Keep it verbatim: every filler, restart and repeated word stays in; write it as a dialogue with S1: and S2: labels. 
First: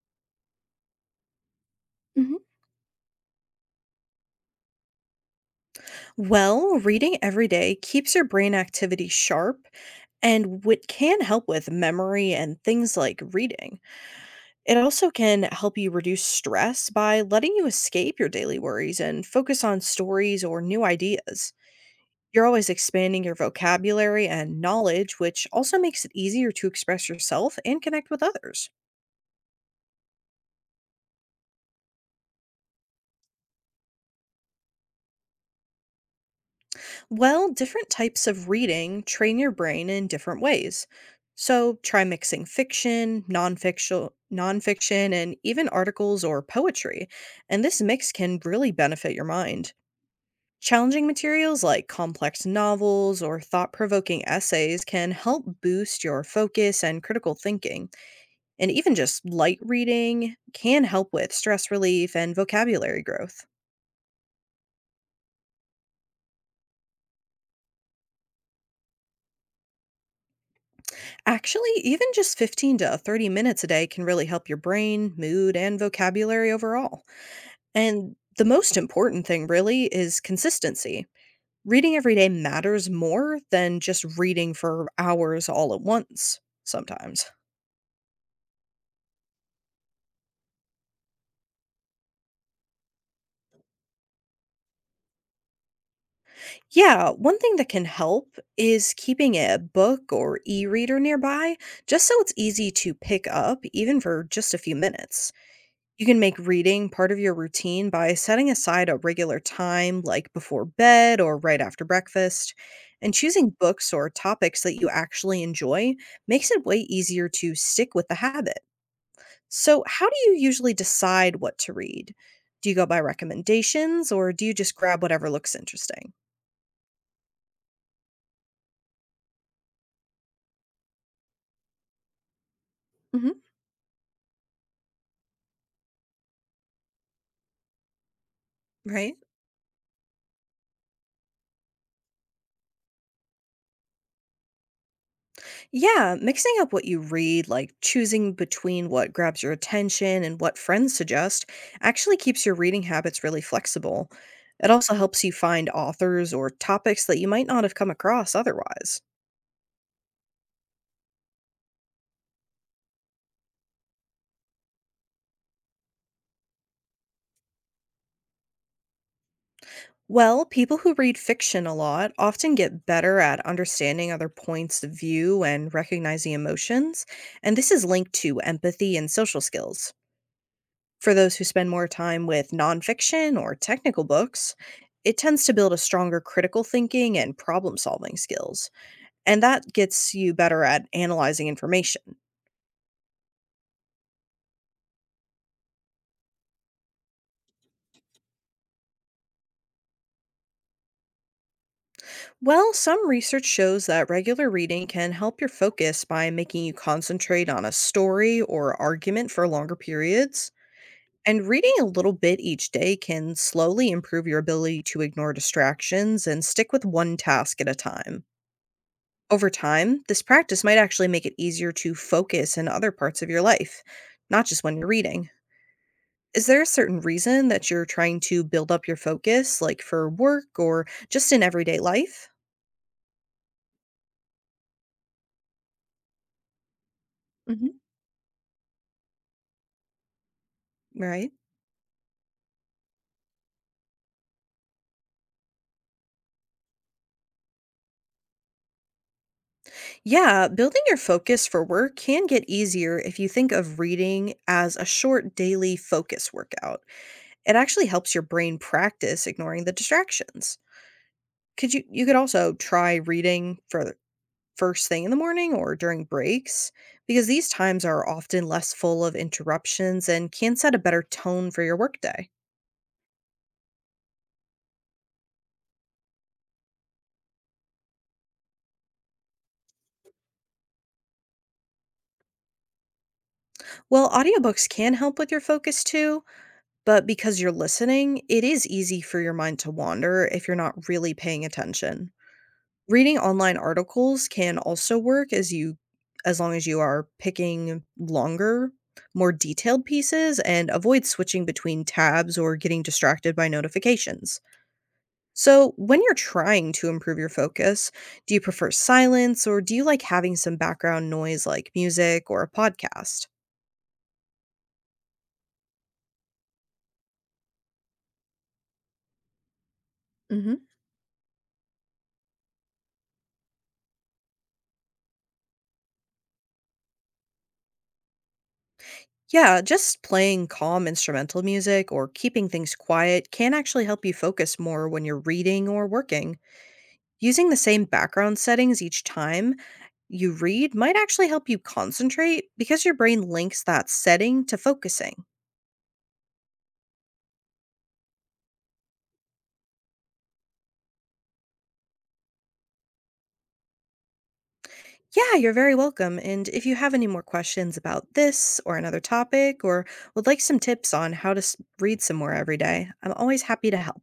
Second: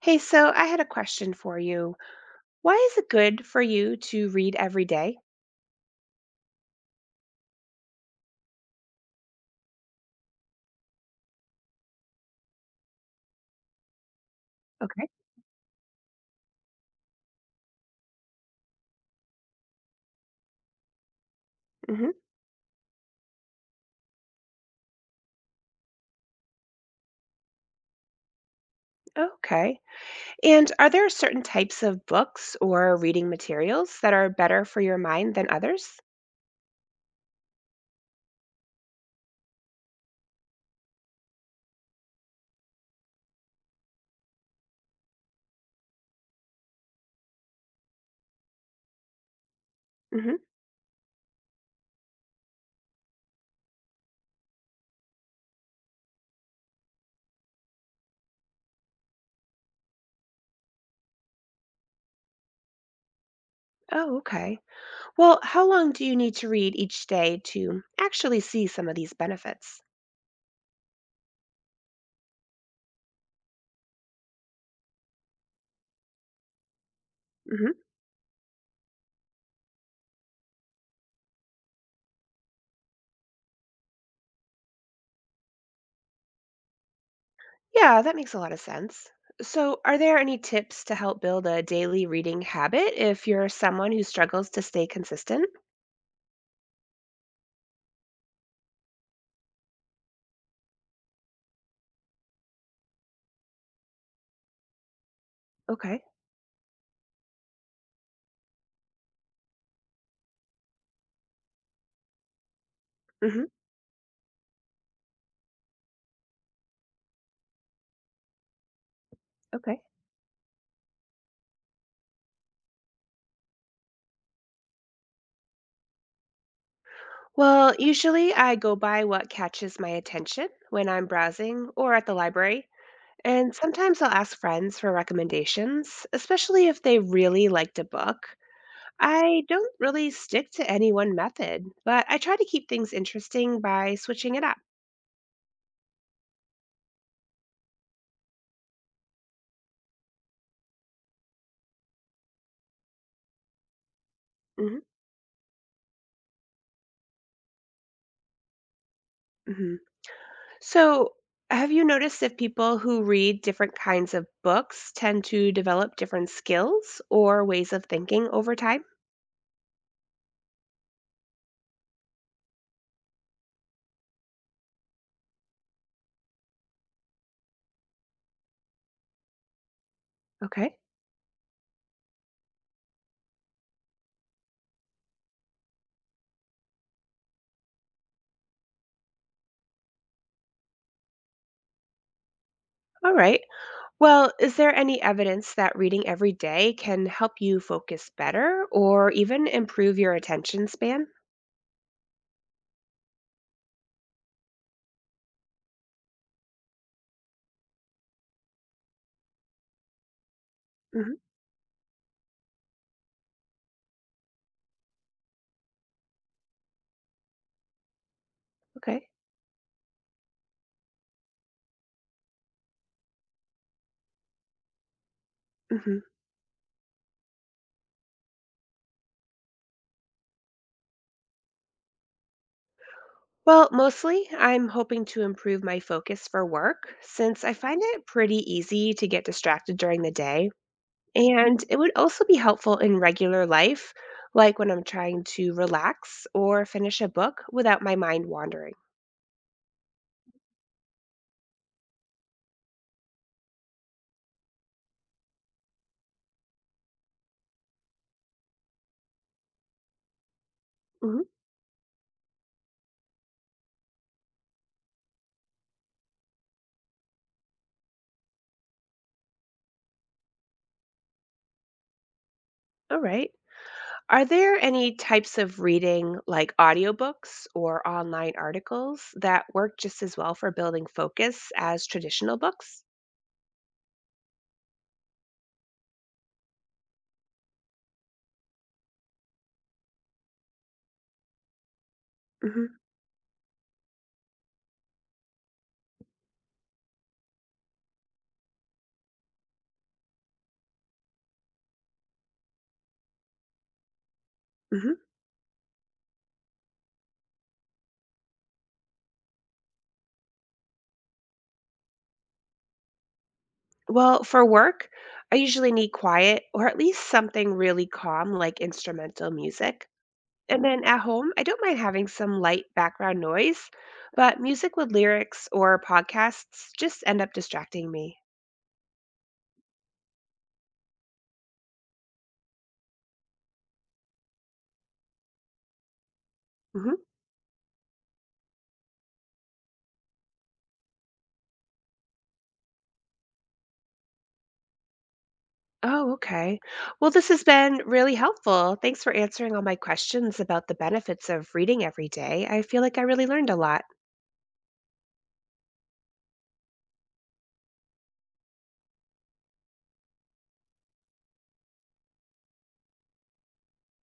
S1: Hey, so I had a question for you.
S2: Mhm.
S1: Why is it good for you to read every day?
S2: Well, reading every day keeps your brain activity sharp and what can help with memory and things like reading. It
S1: Okay.
S2: also can help you reduce stress by letting you escape your daily worries and focus on stories or new ideas.
S1: Hmm.
S2: You're always expanding your vocabulary and knowledge, which also makes it easier to express yourself and connect with others.
S1: Okay. And are there certain types of books or reading materials that are better for your mind than others?
S2: Well, different types of reading train your brain in different ways. So try mixing fiction, nonfiction, nonfiction, and even articles or poetry, and this mix can really benefit your mind.
S1: Hmm.
S2: Challenging materials like complex novels or thought provoking essays can help boost your focus and critical thinking. And even just light reading can help with stress relief and vocabulary growth.
S1: Oh, okay. Well, how long do you need to read each day to actually see some of these benefits?
S2: Actually, even just fifteen to thirty minutes a day can really help your brain, mood, and vocabulary overall.
S1: Hmm.
S2: And the most important thing, really, is consistency. Reading every day matters more than just reading for hours all at once, sometimes.
S1: Yeah, that makes a lot of sense. So, are there any tips to help build a daily reading habit if you're someone who struggles to stay consistent?
S2: Yeah, one thing that can help is keeping a book or e reader nearby, just so it's easy to pick up, even for just a few minutes.
S1: Okay.
S2: You can make reading part of your routine by setting aside a regular time, like before bed or right after breakfast. And
S1: Hmm.
S2: choosing books or topics that you actually enjoy makes it way easier to stick with the habit.
S1: Okay.
S2: So, how do you usually decide what to read? Do you go by recommendations or do you just grab whatever looks interesting?
S1: Well, usually I go by what catches my attention when I'm browsing or at the library,
S2: Hmm.
S1: and sometimes I'll ask friends for recommendations, especially if they really liked a book.
S2: Right?
S1: I don't really stick to any one method, but I try to keep things interesting by switching it up.
S2: Yeah, mixing up what you read, like choosing between what grabs your attention and what friends suggest, actually keeps your reading habits really flexible. It
S1: Hmm.
S2: also helps you find authors or topics that you might not have come across otherwise.
S1: Hmm. So, have you noticed if people who read different kinds of books tend to develop different skills or ways of thinking over time?
S2: Well, people who read fiction a lot often get better at understanding other points of view and recognizing emotions, and this is linked to empathy and social skills.
S1: Okay.
S2: For those who spend more time with nonfiction or technical books, it tends to build a stronger critical thinking and problem solving skills, and that gets you better at analyzing information.
S1: All right. Well, is there any evidence that reading every day can help you focus better or even improve your attention span?
S2: Well, some research shows that regular reading can help your focus by making you concentrate on a story or argument for longer periods.
S1: Hmm.
S2: And reading a little bit each day can slowly improve your ability to ignore distractions and stick with one task at a time.
S1: Okay.
S2: Over time, this practice might actually make it easier to focus in other parts of your life, not just when you're reading.
S1: Hmm.
S2: Is there a certain reason that you're trying to build up your focus, like for work or just in everyday life?
S1: Well, mostly I'm hoping to improve my focus for work since I
S2: Hmm.
S1: find it pretty easy to get distracted during the day.
S2: Right.
S1: And it would also be helpful in regular life, like when I'm trying to relax or finish a book without my mind wandering.
S2: Yeah, building your focus for work can get easier if you think of reading as a short daily focus workout. It actually helps your brain practice ignoring the distractions.
S1: Mhm.
S2: Could you you could also try reading for first thing in the morning or during breaks, because these times are often less full of interruptions and can set a better tone for your workday.
S1: All right. Are there any types of reading, like audiobooks or online articles, that work just as well for building focus as traditional books?
S2: Well, audiobooks can help with your focus too, but because you're listening, it is easy for your mind to wander if you're not really paying attention.
S1: Hmm.
S2: Reading online articles can also work as you as long as you are picking longer, more detailed pieces and avoid switching between tabs or getting distracted by notifications.
S1: Hmm.
S2: So, when you're trying to improve your focus, do you prefer silence or do you like having some background noise like music or a podcast?
S1: Well, for work, I usually need quiet or at least something really calm, like instrumental music. And
S2: Hmm.
S1: then at home, I don't mind having some light background noise, but music with lyrics or podcasts just end up distracting me.
S2: Yeah, just playing calm instrumental music or keeping things quiet can actually help you focus more when you're reading or working. Using the same background settings each time you read might actually help you concentrate because your brain links that setting to focusing.
S1: Oh, okay. Well, this has been really helpful. Thanks for answering all my questions about the benefits of reading every day. I feel like I really learned a lot.
S2: Yeah, you're very welcome. And if you have any more questions about this or another topic, or would like some tips on how to s- read some more every day, I'm always happy to help.